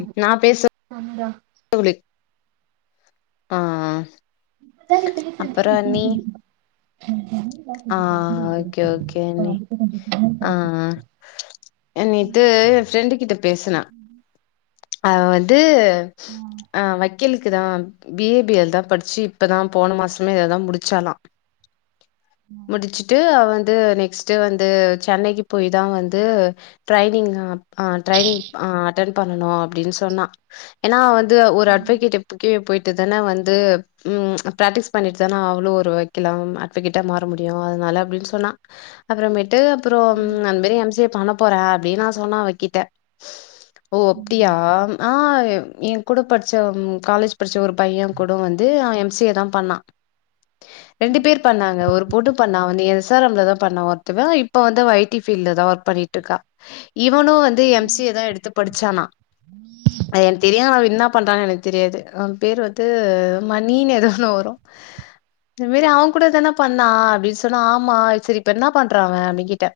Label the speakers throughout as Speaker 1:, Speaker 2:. Speaker 1: ம்
Speaker 2: நா பேச
Speaker 1: ஆமடா
Speaker 2: [unintelligible] ஆ
Speaker 1: இப்ப தா நீங்க பேசறதே
Speaker 2: அப்பறோ
Speaker 1: எனக்
Speaker 2: அண்ணி
Speaker 1: கேக்குது [inaudible]
Speaker 2: ஆ ஓகே ஓகே அண்ணி ஆ நேத்து எ ஃப்ரெண்டு கிட்ட பேசுன அவ வந்து
Speaker 1: கேக்குதுடா
Speaker 2: ஆஹ் வக்கீல் க்கு தா பி ஏ பி எல் தா படிச்சு இப்ப தா போன மாசமே அதா முடிச்சாளா முடிச்சுட்டு அவ வந் து நெக்ஸ்டு வந்து சென்னைக்கு போய் தா வந்து ட்ரைனிங்கு ஆ, ட்ரைனிங் அ, அட்டன் பண்ணனு அப்டின் சொன்னா ஏனா வந் து ஒரு அட்வெகேட் [inaudible] போய் ட்டு தான வந்து ம் ப்ராக்ட்டிஸ் பண்ணி தான ஆவணு ஒரு வக்கீலாவு அட்வகேட்டா மாற முடியு அதுனால அப்டின் சொன்ன அப்றோ [unintelligible] டு அப்பறோ அந் மாரி எம் சி ஏ பண்ண போறே அப்டி நா சொன்னே அவக்கிட்ட ஓ அப்டியா ஆஹ்ய்ம் என் கூட படிச்ச ம் காலேஜ் படிச்ச ஒரு பைய கூட வந்து அ, எம் சி ஏ தா பண்ணா ரெண்டு பேர் பண்ணாங்க ஒரு போட்டு பண்ணா வந்து எஸ் ஆர் எம் ல தா பண்ணா ஒருத்தவ இப்ப வந்து அவ ஐ டி ஃபீல்ல தா ஒர்க் பண்ணிட்ருக்கா இவனு வந்து எம் சி ஏ தா எடுத்து படிச்சானா [unintelligible] தெரியு அவ என்னா பண்றானு எனக்கு தெரியாது அவ பேர் வந்து மணின்னு ஏதோ ஒன்னு வரு இந் மாரி அவ கூட தான பண்ணா அப்டி சொன்னா ஆமா செரி இப்ப என்ன பண்றா அவ அப்படி கேட்டே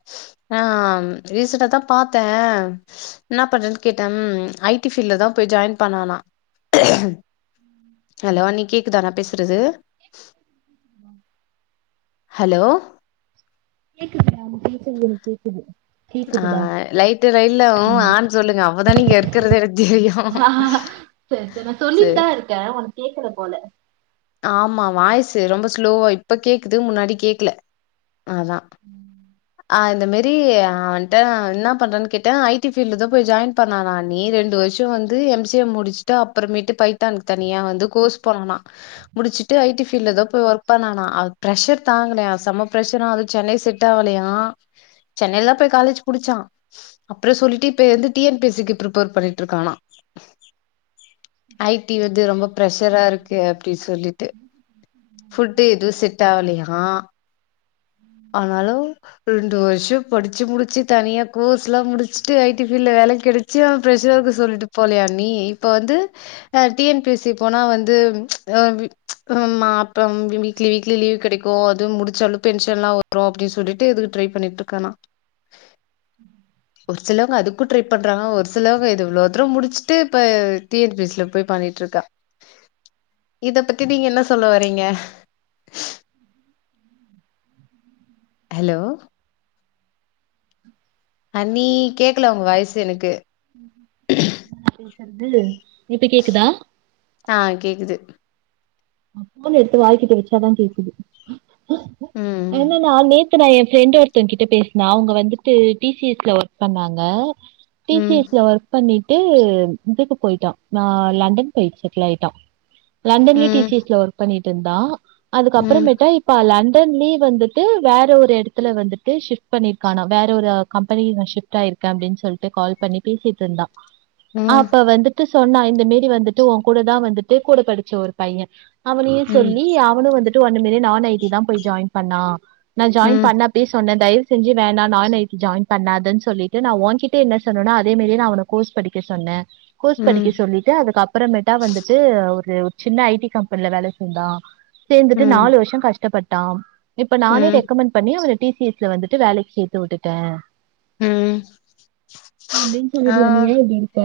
Speaker 2: ஆஹ், ரீசன்டா தா பாத்தே என்னா பண்றனு கேட்டே ம், ஐ டி ஃபீல்ல தா போய் ஜாயின் பண்ணானா ஹலோ அண்ணி கேக்குதா நா பேஸ் சறது ஹலோ
Speaker 1: கேக்குதுடா நீ பேசர்து எனக் கேக்குது கேக்குதுடா
Speaker 2: ஆஹ் லைட்டு லைன்ல உ,
Speaker 1: ம்
Speaker 2: ஆன் சொல்லுங்க அப்ப தா நீங்க இர்க்கறது எனக்கு தெரியு
Speaker 1: ஆஹா, சரி சரி நா
Speaker 2: சேரி
Speaker 1: சொல்லிட்டுதா இருக்கே உனக்கு கேக்கல போல
Speaker 2: ஆமா வாய்ஸ் து ரொம்ப ஸ்லோவா இப்ப கேக்குது முன்னாடி கேக்கல அதா ஆஹ் இந்த மாரி அவன்ட்ட நா என்னா பண்றன் கேட்டே ஐ டி ஃபீல்ல தா போய் ஜாய்ன் பண்ணானா அண்ணி ரெண்டு வருஷோ வந்து எம் சி ஏ முடிச்சுட்டு அப்பறமேட்டு பைத்தான் தனியா வந்து கோர்ஸ் போனானா முடிச்சிட் டு ஐ டி ஃபீல்ல தா போய் ஒர்க் பண்ணானா அது ப்ரஷர் தாங்கலயா செம்ம ப்ரஷர்ரா அது சென்னை செட் ஆவலையா சென்னைல் தா போய் காலேஜ் முடிச்சா அப்பறோ சொல்லிட்டு இப்ப வந்து டி என் பி சி க்கு ப்ரிப்பர் பண்ணிட்ருக்கானா ஐ டி வந்து ரொம்ப ப்ரஷரா இருக்கு அப்டி சொல்லிட்டு ஃபுட்டு எது செட் ஆவலையா ஆனாலு ரெண்டு வருஷோ படிச்சு முடிச்சு தனியா கோர்ஸ் எல்லா முடிச்சுட்டு ஐ டி ஃபீல்ல வேல கெடச்சு ப்ரஷராருக்கு சொல்லிட்டு போலயா அண்ணி இப்ப வந்து அஹ் டி என் பி சி போனா வந்து [unintelligible] ப்ப ம் வி வீக்லி வீக்லி கெடைக் ஓ அதுவு முடிச்சாலு பென்ஷன்லா அப்றோ அப்டி சொல்லிட்டு இதுக்கு ட்ரை பண்ணிட்ருக்கானா
Speaker 1: உம்
Speaker 2: சிலவுங்க அதுக்கு ட்ரை பண்றாங்க ஒரு சிலவுங் இது இவ்ளோ தூரொ முடிச் டு இப்ப T N P S C ல போய் பண்ணிட்ருக்கா இத பத்தி நீங்க என்ன சொல்ல வரீங்க ஹெலோ அண்ணி கேக்கல உங்க வாய்ஸு எனக்கு
Speaker 1: [unintelligible]
Speaker 2: ஆ கேக்குது
Speaker 1: அ ஃபோன் எடுத்து வாய்கிட்ட வெச்சாதா கேக்குது
Speaker 2: ம்
Speaker 1: என்னனா நேத் த்து நா ஏ ஃப்ரெண்டு ஒருத்தங்கிட்ட பேசுன அவ்ங்க வந்துட்டு டி சி எஸ் ல ஒர்க் பண்ணாங்க டி சி
Speaker 2: ம்
Speaker 1: எஸ் ல ஒர்க் பண்ணிட் ட்டு இதுக்கு போயிட்டா நா லண்டன் போய்ட் செட்டில் ஆயிட்டா லண்டன்லே
Speaker 2: ம்
Speaker 1: டிஸ் சி எஸ் ல ஒர்க் பண்ணிட் ட்ருந்தா அதுக்கு
Speaker 2: ம்
Speaker 1: அப்றமேட்டா இப்ப லண் டன்லே வந்துட்டு வேற ஒரு எடத்துல வந்துட்டு ஷிஃப்ட் பண்ணிருக்கானா வேற ஒரு கம்பெனில ஷிஃப்ட் ஆயிருக்க அப்டின் சொல்ட்டு கால் பண்ணி பேசிட்ருந்தா
Speaker 2: ம்
Speaker 1: அப்ப வந்துட்டு சொன்னா இந்த மேரி வந்துட்டு ஓங் கூட தா வந்துட்டு கூட படிச்ச ஒரு பைய அவனையு
Speaker 2: ம்
Speaker 1: சொல்லி அவனு வந்துட் டு அந்த மேரி நான் ஐ டி தா போய் ஜாயின் பண்ணா நா ஜாயின்
Speaker 2: ம்
Speaker 1: பண்ணப்பயே சொன்ன தயவு செஞ்சு வேணா நான் ஐ டி ஜாயின் பண்ணாதன் சொல்லிட்டு நா ஓங்கிட்டே என்ன சொன்னனோ அதே மேரியே நா அவன கோர்ஸ் படிக்க சொன்ன கோர்ஸ் படிக்க
Speaker 2: ம்
Speaker 1: சொல்லிட்டு அதுக்கு அப்பறமேட்டா வந்துட்டு ஒரு து ஒரு சின்ன ஐ டி கம்பெனில வேலைக் சேந்தா சேந்துட்டு
Speaker 2: ம்
Speaker 1: நாலு வர்ஷொ கஷ்டப்பட் ட்டா இப்ப நானே
Speaker 2: ம்
Speaker 1: ரெக்கமெண்ட் பண்ணி அவன டி சி சி எஸ் ல வந்துட்டு வேலக்கி சேத்து உட்டுட்ட
Speaker 2: ம்
Speaker 1: அப்டின்
Speaker 2: ஆ
Speaker 1: சொல்லிலா நீ ஏ இப்டி இருக்க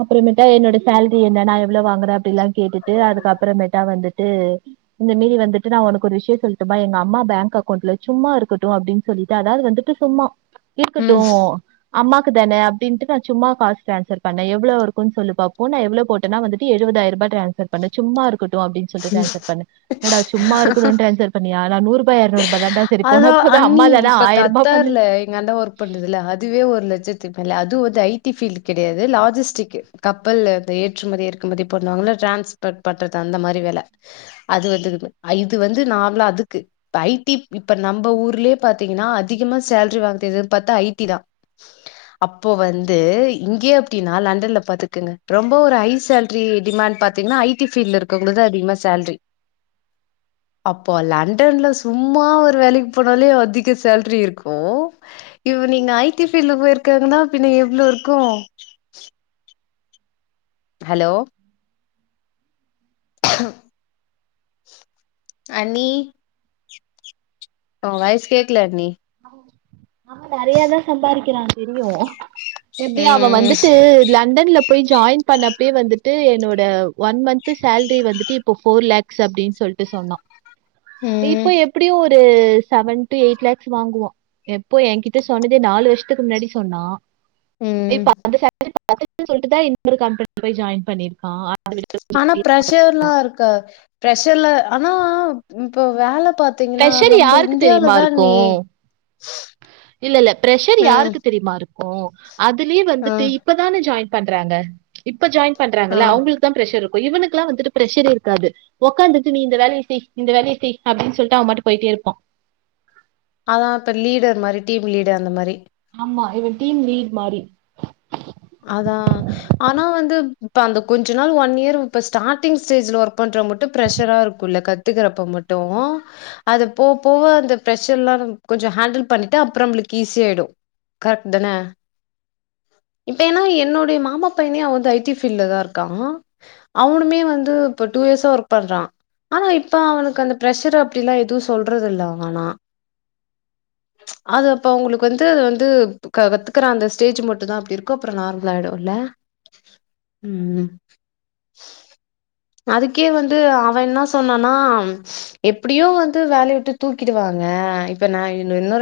Speaker 1: அப்றமேன்ட் என்னோட சேல்ரி என்ன நா எவ்ளோ வாங்குறே அப்டிலா கேட்டுட்டு அதுக்கப் ப்றமேட்டா வந்துட்டு இந்த மீதி வந்துட்டு நா ஒனக்கு ஒரு ஷட்டு சொல்ட்டுமா எங்க அம்மா பேங்க் அக்கௌண்ட்ல சும்மா இருக்கட்டு அப்டின் சொல்லிட்டு அதாவது வந்துட்டு சும்மா இருக்கட்டூ
Speaker 2: ம்
Speaker 1: அம்மாக்கு தன அப்டின்ட்டு நான் சும்மா காஸ் டிரான்ஸ்ர் பண்ணுனேன் எவ்ளோ இருக்கும் சொல்லு பாபோனு நான் எவ்ளோ போட்டன்னா வந்துடு எழுவது ஆயிரம் டிரான்ஸர் பண்ணுனேன் சும்மா இருக் தோ அப்டின்னு சொல்லிட்டு டிரான்ஸர் பண்னே என்னடா சும்மா இருக்குனுண்டு ட்ரான்ஸர் பண்ணியா அதா நூறு
Speaker 2: அதான் அண்ணி
Speaker 1: தான
Speaker 2: இப்ப
Speaker 1: ஆயிரரூபா பண்ணு
Speaker 2: கத்தார்ல எங்க அண்ணன் ஒர்க் பண்ணுதுல அதுவே ஒரு லட்சத்து மேல அது வந்து ஐ டி ஃபீல்டு கிடையாது லாஜிஸ்டிக் கப்பல் ஏற்றுமதி இறக்குமதி பண்ணுவாங்கல்ல டிரான்ஸ்போர்ட் பண்றது அந்த மாதிரி வேல அது வந்திருந்து இது வந்து நார்மலா அதுக்கு ஐடிப் இப்ப நம்ம ஊரிலே பாத்தீங்கன்னா அதிகமா சேலரி வாங்குறது எது பாத்தா ஐ டி தான் அப்போ வந்து இங்கே இப்டின்னா லண்டன்ல அதுக்குங்க ரொம்ப ஒரு ஹாய் சேலரி டிமாண்ட் பாத்தீங்கன்னா ஐ டி ஃபீல்டுல இருக்கவங்ளுக்கு தான் அதிகமா சேலரி அப்போ லண் லண்டன்ல சும்மா ஒரு வேலைக்கு போனாலே அதிக சேலரி இருக்கூ இவ் நீங்க ஐ டி ஃபீல்டுல போயிருக்கனா பின்ன எவ்ளோ இருக்க ஹலோ அண்ணி ஒங்க வாய்ஸ் கேக்கல அண்ணி
Speaker 1: ஆமா நெறையாதான் சம்பாரிகிறான் தெரியு எப்டி அவ
Speaker 2: ம்
Speaker 1: வந்துட்டு லண்டன்ல போய் ஜாயின் பண்ணப்பே வந்துட்டு என்னோட ஒன் மந்த் சேலரி வந்துட்டு இப்போ போர்லக்ஸ் அப்டினு சொல்லிட்டு சொன்னா இப்ப
Speaker 2: ம்
Speaker 1: எப்பிடியு ஒ இது செவன் டு எய்ட் லாக் வாங்குவோ எப்போ என் கிட்ட சொன்னதே நாலு வருஷத்துக்கு முன்னாடி சொன்னா இப்
Speaker 2: ம்
Speaker 1: [unintelligible] [unintelligible] சொல்ட்டுதான் [unintelligible] கம்பெனில போய் ஜாயின் பண்ணிருகா
Speaker 2: ஆனா பிரஷர்லா இருக்கா பிரஷ ல்ல ஆனா இப்ப வேல ப் பாத்தீங்னா
Speaker 1: ப்ரெஷர்
Speaker 2: நம்ம
Speaker 1: யாருக்கு
Speaker 2: இந்தியால
Speaker 1: தெரியுமா
Speaker 2: தான் நீ
Speaker 1: இருக்கு இல்ல இல்ல பிரஷர் யாருக்கு தெரியுமா இருக் ஓ அதிலே
Speaker 2: ஆ
Speaker 1: வந்துட்டு இப்பதானே ஜாயின் பண்றாங்க இப் இப்ப ஜாயின்
Speaker 2: ஆ
Speaker 1: பண்றாங்கல்ல அவங்களுக்கு தான் பிரஷர் இருக் இவனுகெல்லா வந்துட்டு பிரஷர் இருக்காது உட்கார்ந்துட்டு நீ இந்த வேலைய செய் இந்த வேலைய செய் அப்டினு சொல்லிட்டு அவன் பாட்டுக்கு போயிட்டே இருப்பா
Speaker 2: அதான் இப்ப லீடர் மாரி டீம் லீடர் அந்த மாரி
Speaker 1: ம்மா இவன் டீம் லீட் மாரி
Speaker 2: அதான் ஆனா வந்து இப்ப அந்த கொஞ்ச நாள் ஒன் இயர் இப்ப ஸ்டார்டிங் ஸ்டேஜ்ல ஒர்க் பண்ற மட்டும் ப்ரெஷரா இருக்குல்ல கத்துக்கறப்ப மட்டூ அத போக போக அந்த ப்ரெஷர் எல்லாம் கொஞ்சம் ஹேண்டில் பண்ணிட்டு அப்புறம் நம்மளுக்கு ஈஸியாடும் கரெட் தன இப்ப ஏன்னா என்னுடைய மாமா பையனே அவன் வந்து ஐ டி ஃபீல்டல தான் இருக்கான் அவனுமே வந்து இப்ப டூ இயர்ஸா ஒர்க் பண்றான் ஆனா இப்ப அவனுக்கு அந்த பிரஷர் அப்டிலாம் எதுவு சொல்றது இல்ல அவன் ஆனா அது அப்ப அவங்களுக்கு வந்து வந்து கத்துக்கற அந்த ஸ்டேஜ் மட்டும் தான் அப்டி இருக் அதுக் அப்றோ நார்மல் ஆயிடும் இல்ல ம்ம் அதுக்கே வந்து அவன் என்ன சொன்னா எப்பிடியும் வந்து வேலய விட்டு தூக்கிடுவாங்க இப்ப நா இன்னொரு